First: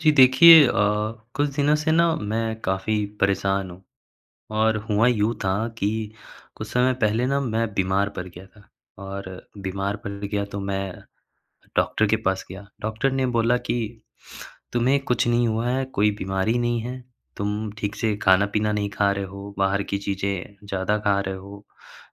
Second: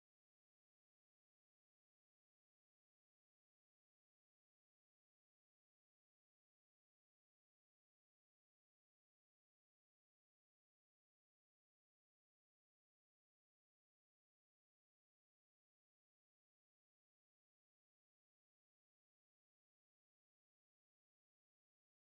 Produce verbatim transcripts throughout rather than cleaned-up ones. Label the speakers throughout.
Speaker 1: जी, देखिए अ, कुछ दिनों से ना मैं काफ़ी परेशान हूँ और हुआ यूँ था कि कुछ समय पहले ना, मैं बीमार पड़ गया था और बीमार पड़ गया, तो मैं डॉक्टर के पास गया। डॉक्टर ने बोला कि, "तुम्हें कुछ नहीं हुआ है, कोई बीमारी नहीं है, तुम ठीक से खाना-पीना नहीं खा रहे हो, बाहर की चीज़ें ज़्यादा खा रहे हो।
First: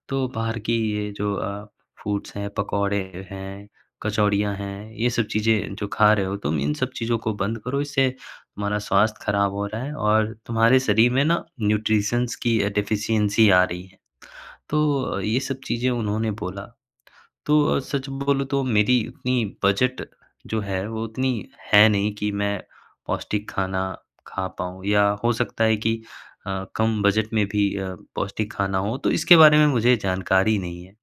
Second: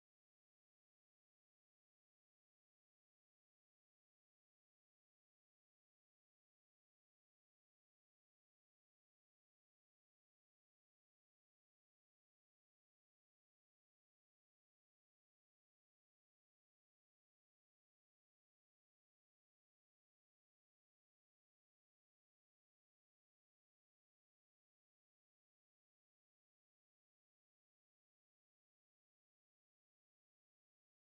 Speaker 1: तो बाहर की ये जो अ, फूड्स हैं, पकौड़े हैं, कचौड़ियाँ हैं, ये सब चीज़ें जो खा रहे हो तुम, इन सब चीज़ों को बंद करो। इससे तुम्हारा स्वास्थ्य खराब हो रहा है और तुम्हारे शरीर में ना न्यूट्रिशन्स की अ, डेफिशिएन्सी आ रही है। तो अ, ये सब चीज़ें उन्होंने बोला। तो अ, सच बोलूँ, तो मेरी इतनी बजट जो है, वो उतनी है नहीं कि मैं पौष्टिक खाना खा पाऊँ या हो सकता है कि अ, कम बजट में भी अ, पौष्टिक खाना हो, तो इसके बारे में मुझे जानकारी नहीं है।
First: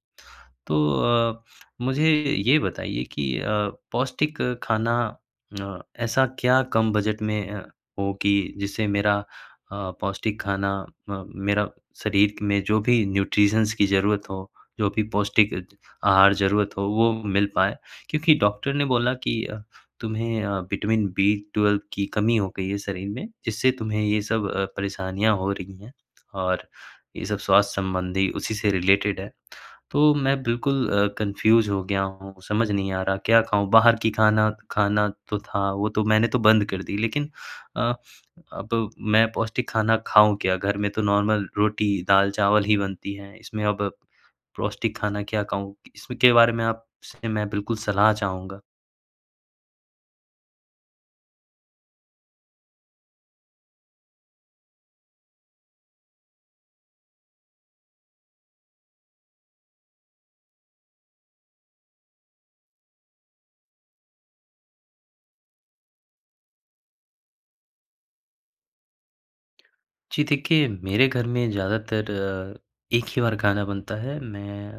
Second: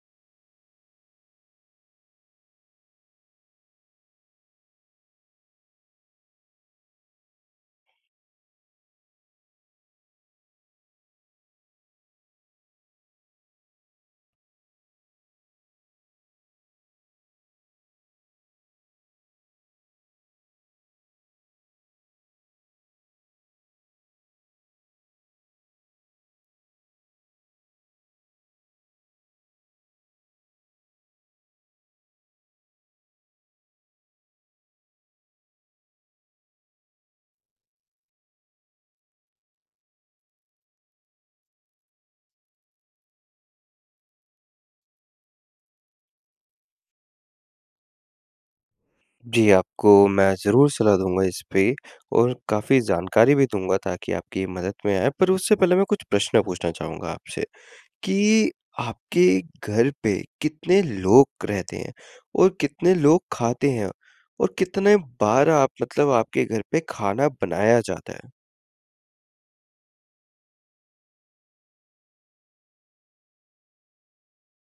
Speaker 1: तो अ, मुझे ये बताइए कि अ, पौष्टिक खाना न ऐसा क्या कम बजट में अ, हो कि जिससे मेरा अ, पौष्टिक खाना अ, मेरा शरीर में जो भी न्यूट्रिशन्स की ज़रूरत हो, जो भी पौष्टिक आहार ज़रूरत हो, वो मिल पाए? क्योंकि डॉक्टर ने बोला कि तुम्हें अ, विटामिन बी ट्वेल्व की कमी हो गई है शरीर में, जिससे तुम्हें ये सब अ, परेशानियाँ हो रही हैं और ये सब स्वास्थ्य संबंधी उसी से रिलेटेड है। तो मैं बिल्कुल अ, कन्फ्यूज़ हो गया हूँ, समझ नहीं आ रहा, क्या खाऊँ? बाहर की खाना खाना तो था, वो तो मैंने तो बंद कर दी, लेकिन अ, अब मैं पौष्टिक खाना खाऊँ क्या? घर में तो नॉर्मल रोटी, दाल-चावल ही बनती है, इसमें अब पौष्टिक खाना क्या खाऊँ? इसके बारे में आपसे मैं बिल्कुल सलाह चाहूँगा।
Speaker 2: जी, आपको मैं ज़रूर सलाह दूँगा इस पे और काफ़ी जानकारी भी दूँगा, ताकि आपकी मदद में आएँ, पर उससे पहले मैं कुछ प्रश्न पूछना चाहूँगा आपसे, कि आपके घर पे कितने लोग रहते हैं और कितने लोग खाते हैं और कितने बार आप मतलब आपके घर पे खाना बनाया जाता है?
Speaker 1: जी देखिए, मेरे घर में ज़्यादातर एक ही बार खाना बनता है। मैं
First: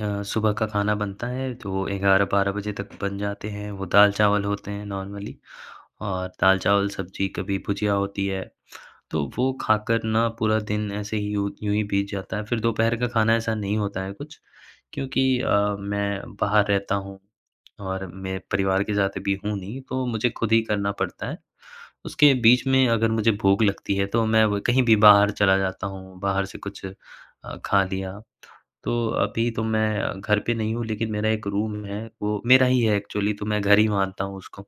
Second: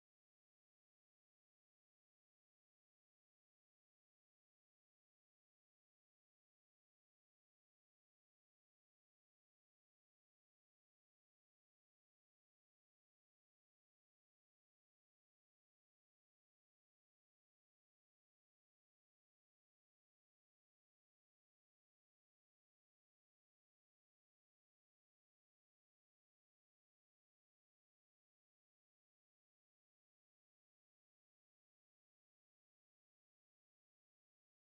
Speaker 1: अ, सुबह का खाना बनता है, तो ए ग्यारह बारह बजे तक बन जाते हैं। वो दाल-चावल होते हैं नॉर्मली और दाल-चावल, सब्ज़ी, कभी भुजिया होती है। तो वो खाकर ना पूरा दिन ऐसे ही यूँ यूँ ही बीत जाता है, फिर दोपहर का खाना ऐसा नहीं होता है कुछ, क्योंकि अ, मैं बाहर रहता हूँ और मैं परिवार के साथ अभी हूँ नहीं, तो मुझे खुद ही करना पड़ता है। उसके बीच में अगर मुझे भूख लगती है, तो मैं व कहीं भी बाहर चला जाता हूँ, बाहर से कुछ अ, खा लिया। तो अभी तो मैं घर पे नहीं हूँ, लेकिन मेरा एक रूम है, वो मेरा ही है एक्चुअली, तो मैं घर ही मानता हूँ उसको।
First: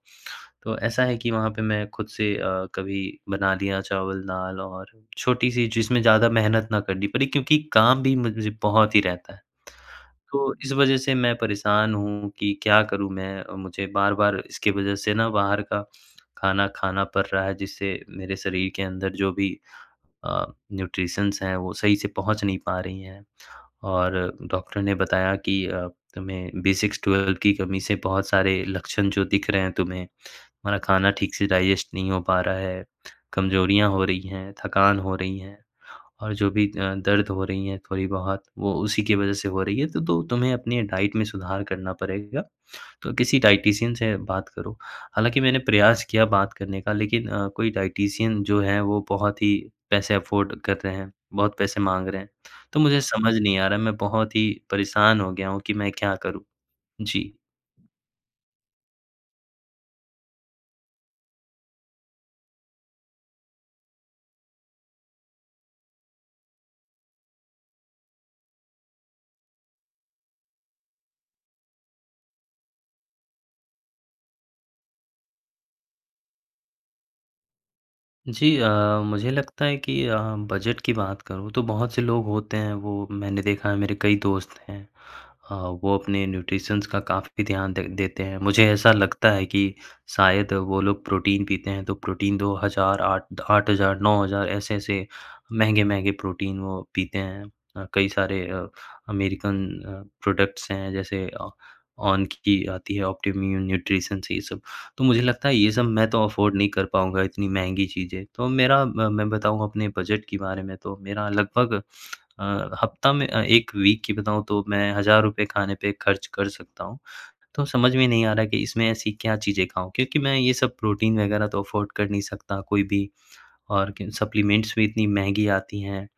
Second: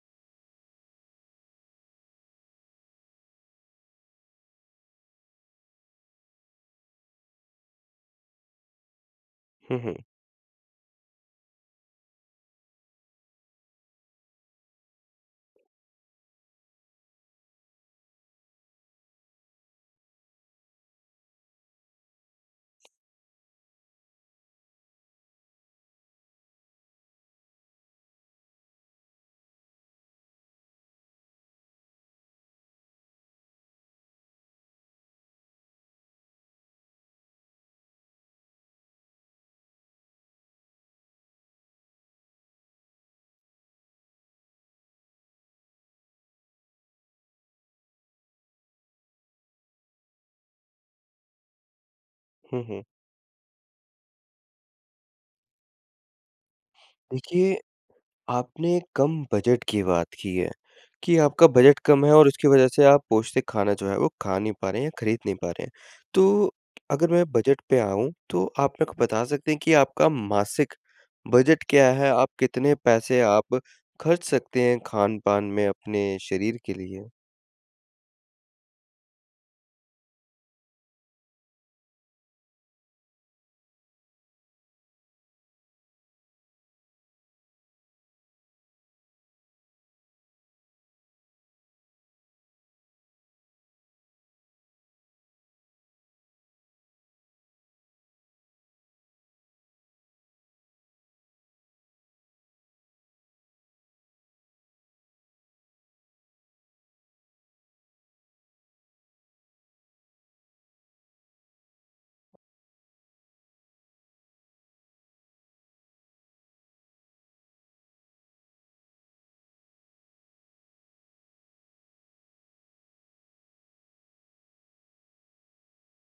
Speaker 1: तो ऐसा है कि वहाँ पे मैं खुद से अ, कभी बना लिया चावल-दाल और छोटी-सी, जिसमें ज़्यादा मेहनत ना करनी पड़े क्योंकि काम भी मुझे बहुत ही रहता है।
Speaker 2: हुँ, हुँ।
Speaker 1: तो इस वज़ह से मैं परेशान हूँ कि क्या करूँ मैं? मुझे बार-बार इसकी वज़ह से ना बाहर का खाना खाना पड़ रहा है, जिससे मेरे शरीर के अंदर जो भी अ, न्यूट्रिशन्स हैं, वो सही से पहुँच नहीं पा रही हैं और डॉक्टर ने बताया कि अ, तुम्हें बी सिक्स, ट्वेल्व की कमी से बहुत सारे लक्षण जो दिख रहे हैं तुम्हें। तुम्हारा खाना ठीक से डाइजेस्ट नहीं हो पा रहा है, कमज़ोरियाँ हो रही हैं, थकान हो रही हैं और जो भी अ, दर्द हो रही हैं थोड़ी-बहुत, वो उसी की वज़ह से हो रही हैं। तो तो तुम्हें अपनी डाइट में सुधार करना पड़ेगा। तो किसी डाइटिशियन से बात करो। हालाँकि मैंने प्रयास किया बात करने का, लेकिन अ, कोई डाइटिशियन जो हैं, वो बहुत ही पैसे अफ़ोर्ड कर रहे हैं, बहुत पैसे माँग रहे हैं।
Speaker 2: हुँ,
Speaker 1: तो
Speaker 2: हुँ।
Speaker 1: मुझे समझ नहीं आ रहा है, मैं बहुत ही परेशान हो गया हूँ कि मैं क्या करूँ? जी।
Speaker 2: देखिए, आपने कम बजट की बात की है कि आपका बजट कम है और उसकी वज़ह से आप पौष्टिक खाना जो है, वो खा नहीं पा रहे हैं या ख़रीद नहीं पा रहे हैं। तो अगर मैं बजट पे आऊँ, तो आप मेरे को बता सकते हैं कि आपका मासिक बजट क्या है? आप कितने पैसे आप खर्च सकते हैं, खान-पान में अपने शरीर के लिए?
Speaker 1: जी। अ, मुझे लगता है कि अ, बजट की बात करूँ, तो बहुत से लोग होते हैं। वो मैंने देखा है मेरे कई दोस्त हैं अ, वो अपने न्यूट्रिशन का काफ़ी ध्यान दे देते हैं। मुझे ऐसा लगता है कि शायद वो लोग प्रोटीन पीते हैं। तो प्रोटीन दो हज़ार, आठ आठ हज़ार, नौ हज़ार ऐसे-ऐसे महँगे-महँगे प्रोटीन वो पीते हैं। अ, कई सारे अ, अमेरिकन अ, प्रोडक्ट्स हैं, जैसे अ, ऑन की आती हैं ऑप्टिमम न्यूट्रिशन ये सब तो मुझे लगता है ये सब मैं तो अफ़ोर्ड नहीं कर पाऊँगा इतनी महँगी चीज़ें तो मेरा, मैं बताऊँ अपने बजट के बारे में तो मेरा लगभग अ, हफ़्ता में एक वीक की बताऊँ तो मैं हज़ार रुपए खाने पे ख़र्च कर सकता हूँ। तो समझ में नहीं आ रहा है कि इसमें ऐसी क्या चीज़ें खाऊँ क्योंकि मैं ये सब प्रोटीन वग़ैरह तो अफ़ोर्ड कर नहीं सकता कोई भी और क सप्लीमेंट्स भी इतनी महँगी आती हैं अ,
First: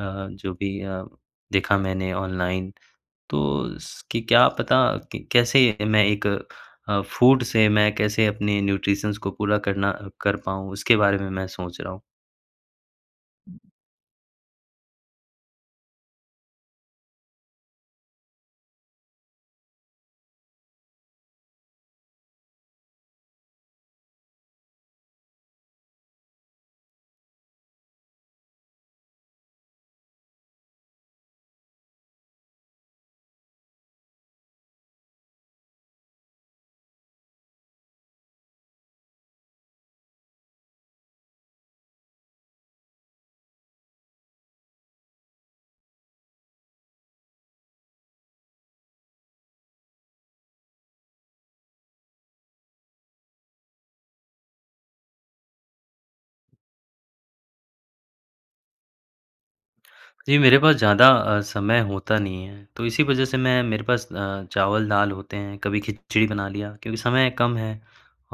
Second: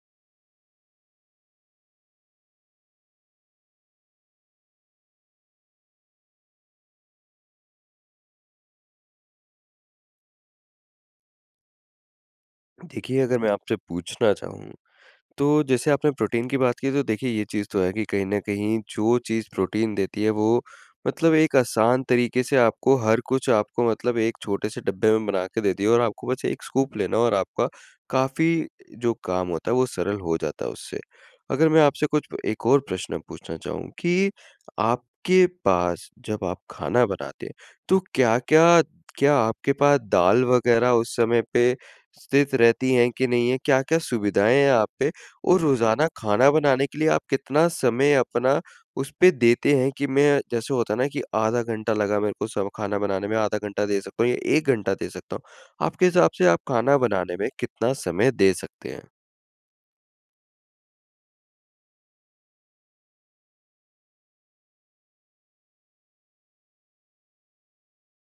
Speaker 1: जो भी अ, देखा मैंने ऑनलाइन तो स कि क्या पता क कैसे मैं एक अ, फूड से मैं कैसे अपने न्यूट्रिशन्स को पूरा करना अ कर पाऊँ उसके बारे में मैं सोच रहा हूँ।
Speaker 2: देखिए अगर मैं आपसे पूछना चाहूँ, तो जैसे आपने प्रोटीन की बात की तो देखिए ये चीज़ तो है कि कहीं न कहीं जो चीज़ प्रोटीन देती है वो मतलब एक आसान तरीक़े से आपको हर कुछ आपको मतलब एक छोटे से डब्बे में बना के दिया है और आपको बस एक स्कूप लेना है और आपका काफ़ी अ, जो काम होता है, वो सरल हो जाता है, उससे। अगर मैं आपसे कुछ अ, एक और प्रश्न पूछना चाहूँ कि आपके पास जब आप खाना बनाते हैं, तो क्या-क्या, क्या आपके पास दाल वगैरह उस समय पे स्थित रहतीं है कि नहीं है? क्या-क्या सुविधाएँ हैं आप पे? और रोज़ाना खाना बनाने के लिए आप कितना समय अपना उस पे देते हैं कि मैं जैसे होता है ना कि आधा घंटा लगा मेरे को सब खाना बनाने में आधा घंटा दे सकता हूँ या एक घंटा दे सकता हूँ, आपके हिसाब से आप खाना बनाने में कितना समय दे सकते हैं?
Speaker 1: जी। मेरे पास ज़्यादा अ, समय होता नहीं है तो इसी वजह से मैं मेरे पास अ, चावल दाल होते हैं कभी खिचड़ी बना लिया क्योंकि समय कम है।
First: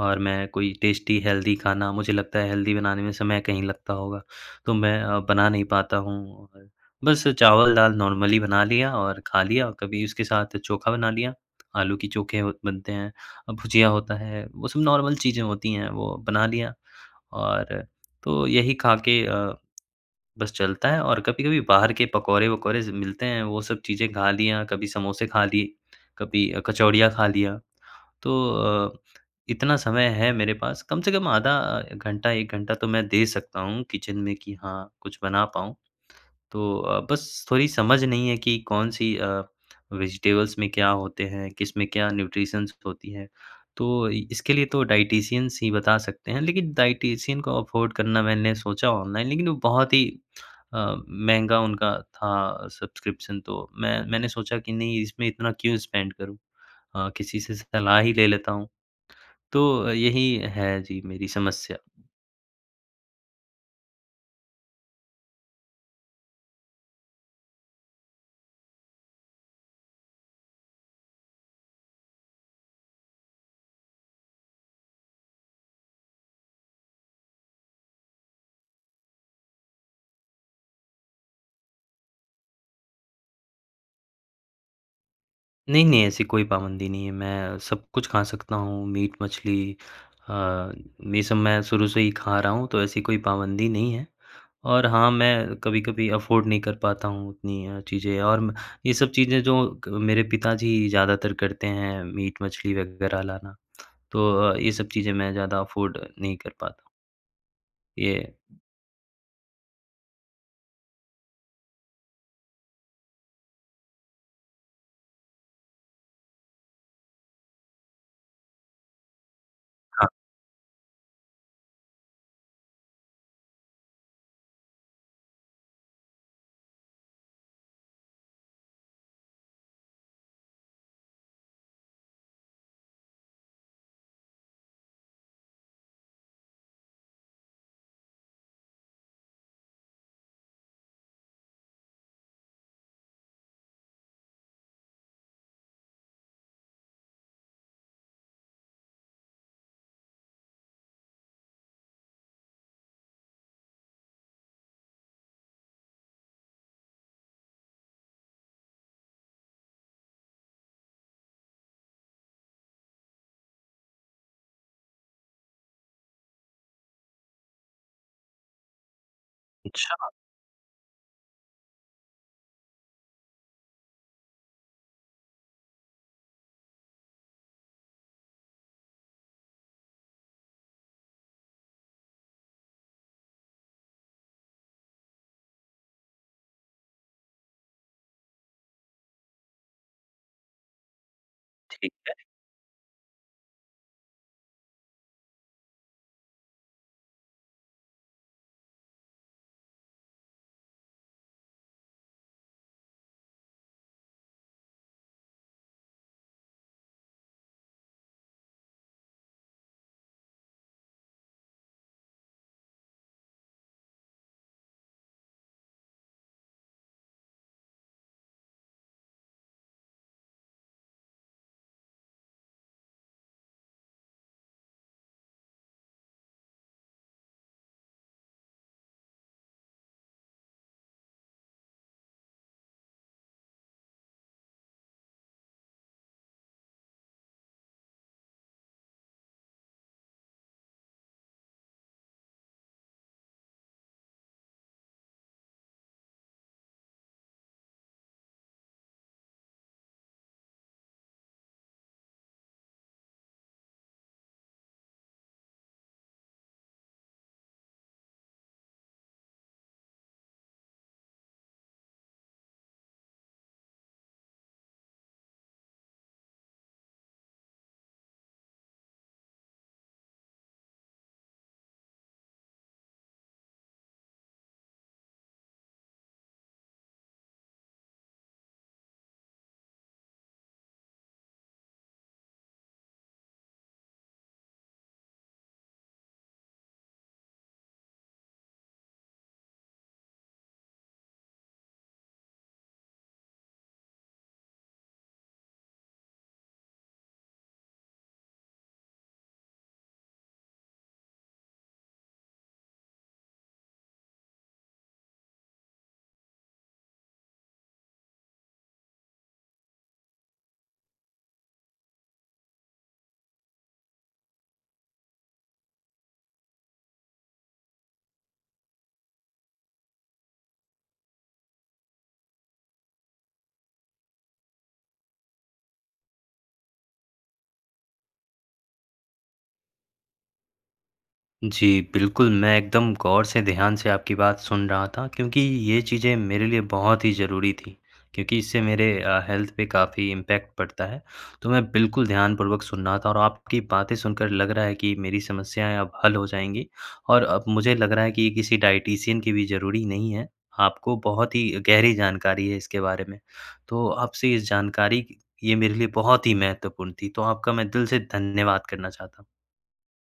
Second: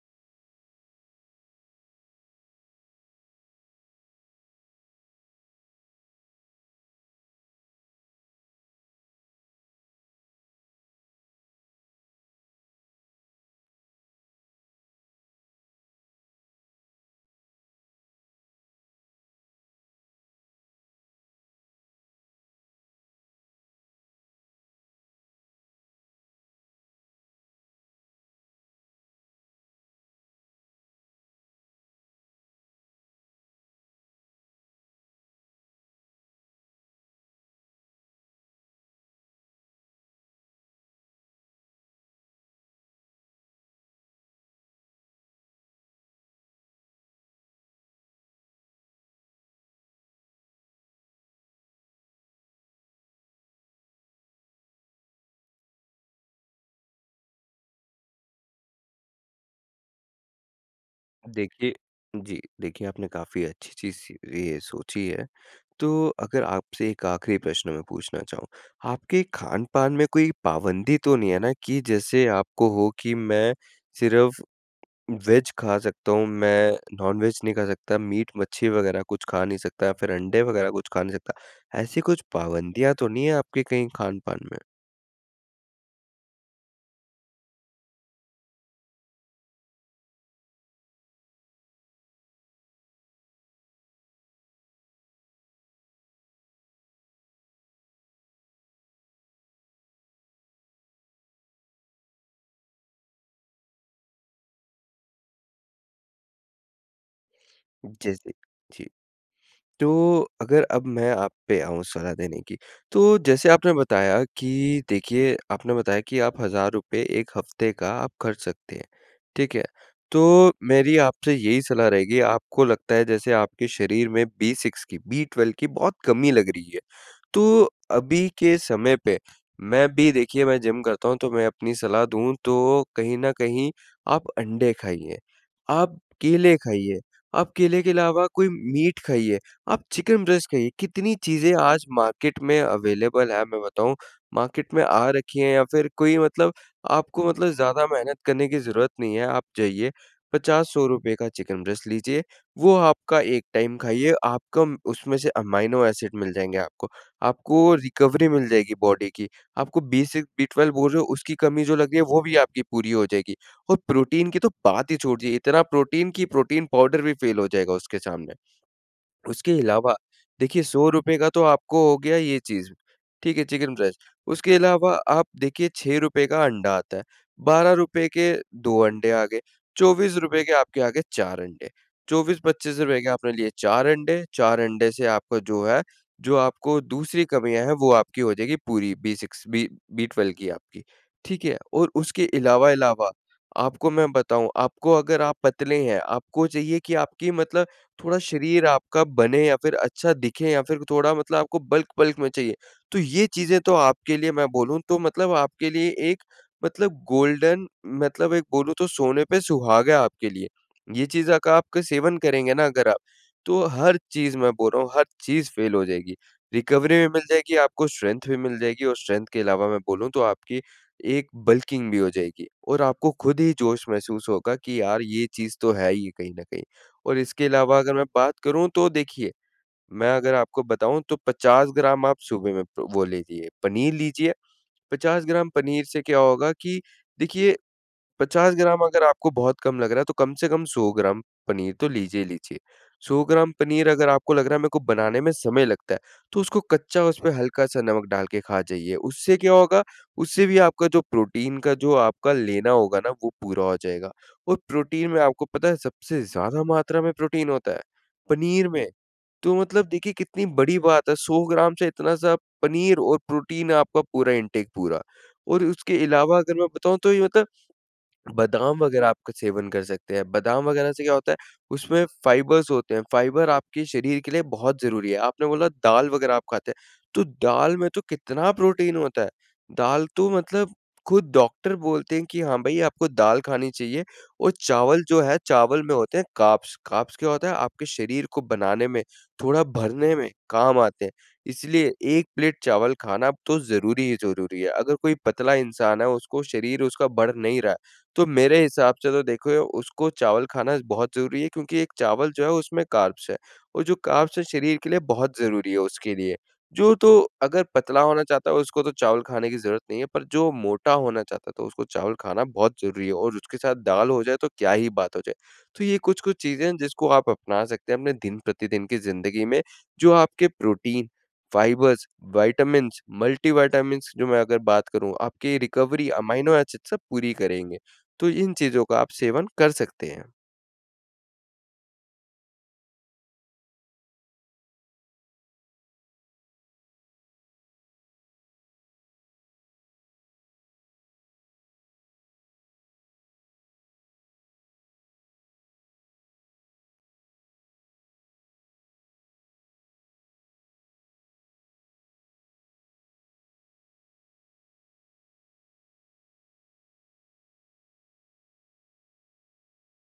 Speaker 1: और मैं कोई टेस्टी हेल्दी खाना मुझे लगता है हेल्दी बनाने में समय कहीं लगता होगा तो मैं अ, बना नहीं पाता हूँ। और बस चावल दाल नॉर्मली बना लिया और खा लिया और कभी उसके साथ चोखा बना लिया। आलू की चोखे अ, बनते हैं और भुजिया होता है वो सब नॉर्मल चीज़ें होतीं हैं वो बना लिया। और, तो यही खा के अ, बस चलता है और कभी-कभी बाहर के पकौड़े-वकौड़े सब मिलते हैं वो सब चीजें खा लिया, कभी समोसे खा लिए, कभी अ कचौड़ियाँ खा लिया। तो अ, इतना समय है मेरे पास कम से कम आधा अ, घंटा एक घंटा तो मैं दे सकता हूँ किचन में कि हाँ कुछ बना पाऊँ। तो अ, बस थोड़ी समझ नहीं है कि कौन-सी अ, वेजिटेबल्स में क्या होते हैं, किसमें क्या न्यूट्रिशंस होती हैं तो अ, इसके लिए तो डायटीशियन ही बता सकते हैं। लेकिन डायटीशियन को अफोर्ड करना मैंने सोचा ऑनलाइन लेकिन वो बहुत ही, अ, महँगा उनका था सब्सक्रिप्शन तो मैं मैंने सोचा कि नहीं इसमें इतना क्यों स्पेंड करूँ अ, किसी से सलाह ही ले लेता हूँ। तो यही है जी मेरी
Speaker 2: देखिए,
Speaker 1: समस्या।
Speaker 2: जी। देखिए आपने काफ़ी अच्छी चीज़-सी ये सोची है। तो अगर आपसे एक आख़िरी प्रश्न मैं पूछना चाहूँ, आपके खानपान में कोई पाबंदी तो नहीं है ना कि जैसे आपको हो कि मैं सिर्फ़ वेज खा सकता हूँ मैं नॉन-वेज नहीं खा सकता मीट -मच्छी वगैरह कुछ खा नहीं सकता, या फिर अंडे वगैरह कुछ खा नहीं सकता, ऐसी कुछ पाबंदियाँ तो नहीं है आपकी कहीं खानपान में?
Speaker 1: नहीं, नहीं। ऐसी कोई पाबंदी नहीं है मैं सब कुछ खा सकता हूँ मीट-मछली अ, ये सब मैं शुरू से ही खा रहा हूँ। तो ऐसी कोई पाबंदी नहीं है। और हाँ, मैं कभी-कभी अफ़ोर्ड नहीं कर पाता हूँ, उतनी अ, चीज़ें और म ये सब चीज़ें जो क मेरे अ, पिताजी ज़्यादातर करते हैं मीट-मछली वग़ैरह लाना। तो अ, ये सब चीज़ें मैं ज़्यादा अफ़ोर्ड नहीं कर पाता।
Speaker 2: जैसे,
Speaker 1: ये।
Speaker 2: जी। तो अगर अब मैं आप पे आऊँ सलाह देने की। तो जैसे आपने बताया कि देखिए आपने बताया कि आप हज़ार रुपए एक हफ़्ते का आप ख़र्च सकते हैं। ठीक है?
Speaker 1: हाँ।
Speaker 2: तो मेरी आपसे यही सलाह रहेगी आपको लगता है जैसे, आपके शरीर में B6 की, B12 की बहुत कमी लग रही है। तो अभी के समय पे मैं भी देखिए मैं जिम करता हूँ तो मैं अपनी सलाह दूँ तो कहीं न कहीं आप अंडे खाइए। आप केले खाइए, आप केले के अलावा कोई मीट खाइए। आप चिकन ब्रेस्ट खाइए, कितनी चीज़ें आज मार्केट में अवेलेबल है मैं बताऊँ, मार्केट में आ रखी है या फ़िर कोई मतलब आपको मतलब ज़्यादा मेहनत करने की ज़रूरत नहीं है। आप जाइए पचास सौ रुपए का चिकन ब्रेस्ट लीजिए। वो आपका एक टाइम खाइए, आपका म उसमें से अमाइनो एसिड मिल जाएँगे आपको। आपको रिकवरी मिल जाएगी बॉडी की। आपको B6-B12 वो जो उसकी कमी जो लग रही है वो भी आपकी पूरी हो जाएगी। और प्रोटीन की तो बात ही छोड़ दीजिए इतना प्रोटीन की प्रोटीन पाउडर भी फ़ेल हो जाएगा उसके सामने। उसके इलावा
Speaker 1: अच्छा।
Speaker 2: देखिए सौ रुपए का तो आपको हो गया ये चीज़ ठीक है चिकन ब्रेस्ट उसके अलावा आप देखिए छह रुपए का अंडा आता है। बारह रुपए के दो अंडे आ गए, चौबीस रुपए के आपके आ गए चार अंडे, चौबीस पचीस रुपए के आपने लिए चार अंडे, चार अंडे से आपका जो है, जो आपको दूसरी कमियाँ हैं वो आपकी हो जाएगी पूरी, B6-B12 की आपकी ठीक है और
Speaker 1: ठीक है।
Speaker 2: उसके इलावा इलावा आपको मैं बताऊँ आपको अगर आप पतले हैं आपको चाहिए कि आपकी मतलब थोड़ा शरीर आपका बने या फ़िर अच्छा दिखे या फ़िर थोड़ा मतलब आपको बल्क-बल्क में चाहिए। तो ये चीज़ें तो आपके लिए मैं बोलूँ तो मतलब आपके लिए एक मतलब गोल्डन मतलब एक बोलूँ तो सोने पे सुहागा है आपके लिए। ये चीज़ों का आपका सेवन करेंगे ना अगर आप, तो हर चीज़ मैं बोल रहा हूँ, हर चीज़ फ़ेल हो जाएगी। रिकवरी भी मिल जाएगी आपको स्ट्रेंथ भी मिल जाएगी और स्ट्रेंथ के इलावा मैं बोलूँ तो आपकी एक बल्किंग भी हो जाएगी। और आपको खुद ही जोश महसूस होगा कि यार ये चीज़ तो है ही कहीं न कहीं। और इसके इलावा अगर मैं बात करूँ तो देखिए मैं अगर आपको बताऊँ तो पचास ग्राम आप सुबह में प्रो वो ले लिए पनीर लीजिए। पचास ग्राम पनीर से क्या होगा कि देखिए पचास ग्राम अगर आपको बहुत कम लग रहा है तो कम से कम सौ ग्राम पनीर तो लीजिए ही लीजिए। सौ ग्राम पनीर अगर आपको लग रहा है मैं को बनाने में समय लगता है, तो उसको कच्चा उसमें हल्का सा नमक डाल के खा जाइए। उससे क्या होगा, उससे भी आपका जो प्रोटीन का जो आपका लेना होगा ना वो पूरा हो जाएगा। और प्रोटीन में आपको पता है सबसे ज़्यादा मात्रा में प्रोटीन होता है। पनीर में, तो मतलब देखिए कितनी बड़ी बात है सौ ग्राम से इतना सा पनीर और प्रोटीन आपका पूरा इंटेक पूरा। और उसके इलावा अगर मैं बताऊँ तो ये मतलब बादाम वग़ैरह आपका सेवन कर सकते हैं। बादाम वग़ैरह से क्या होता है उसमें फ़ाइबर्स होते हैं, फ़ाइबर आपके शरीर के लिए बहुत ज़रूरी है। आपने बोला दाल वग़ैरह आप खाते हैं तो दाल में तो कितना प्रोटीन होता है। दाल तो मतलब खुद डॉक्टर बोलते हैं कि, हाँ भाई आपको दाल खानी चाहिए। वो चावल जो है चावल में होते हैं कार्ब्स। कार्ब्स क्या होता है आपके शरीर को बनाने में थोड़ा भरने में काम आते हैं। इसलिए एक प्लेट चावल खाना तो ज़रूरी ही ज़रूरी है। अगर कोई पतला इंसान है उसको शरीर उसका बढ़ नहीं रहा है, तो मेरे हिसाब से तो देखो उसको चावल खाना बहुत ज़रूरी है। क्योंकि एक चावल जो है उसमें कार्ब्स है और जो कार्ब्स है शरीर के लिए बहुत ज़रूरी है उसके लिए। जो तो अगर पतला होना चाहता है उसको तो चावल खाने की ज़रूरत नहीं है पर जो मोटा होना चाहता है तो उसको चावल खाना बहुत ज़रूरी है। और उसके साथ दाल हो जाए तो क्या ही बात हो जाए, तो ये कुछ-कुछ चीज़ें हैं जिसको आप अपना सकते हैं अपने दिन प्रतिदिन की ज़िंदगी में जो आपके protein fibres vitamins, multi vitamins जो मैं अगर बात करूँ आपके रिकवरी अमाइनो एसिड सब पूरी करेंगे। तो इन चीज़ों का आप सेवन कर सकते हैं।
Speaker 1: जी, बिल्कुल। मैं एकदम ग़ौर से ध्यान से आपकी बात सुन रहा था क्योंकि, ये चीज़ें मेरे लिए बहुत ही ज़रूरी थी। क्योंकि इससे मेरे अ, हेल्थ पे काफ़ी इम्पैक्ट पड़ता है, तो मैं बिल्कुल ध्यानपूर्वक सुन रहा था और आपकी बातें सुनकर लग रहा है कि मेरी समस्याएँ अब हल हो जाएँगी। और अब मुझे लग रहा है कि ये किसी डायटीशियन की भी ज़रूरी नहीं है। आपको बहुत ही गहरी जानकारी है इसके बारे में। तो आप इस जानकारी ये मेरे लिए बहुत ही महत्वपूर्ण थी तो आपका मैं दिल से धन्यवाद करना चाहता हूँ।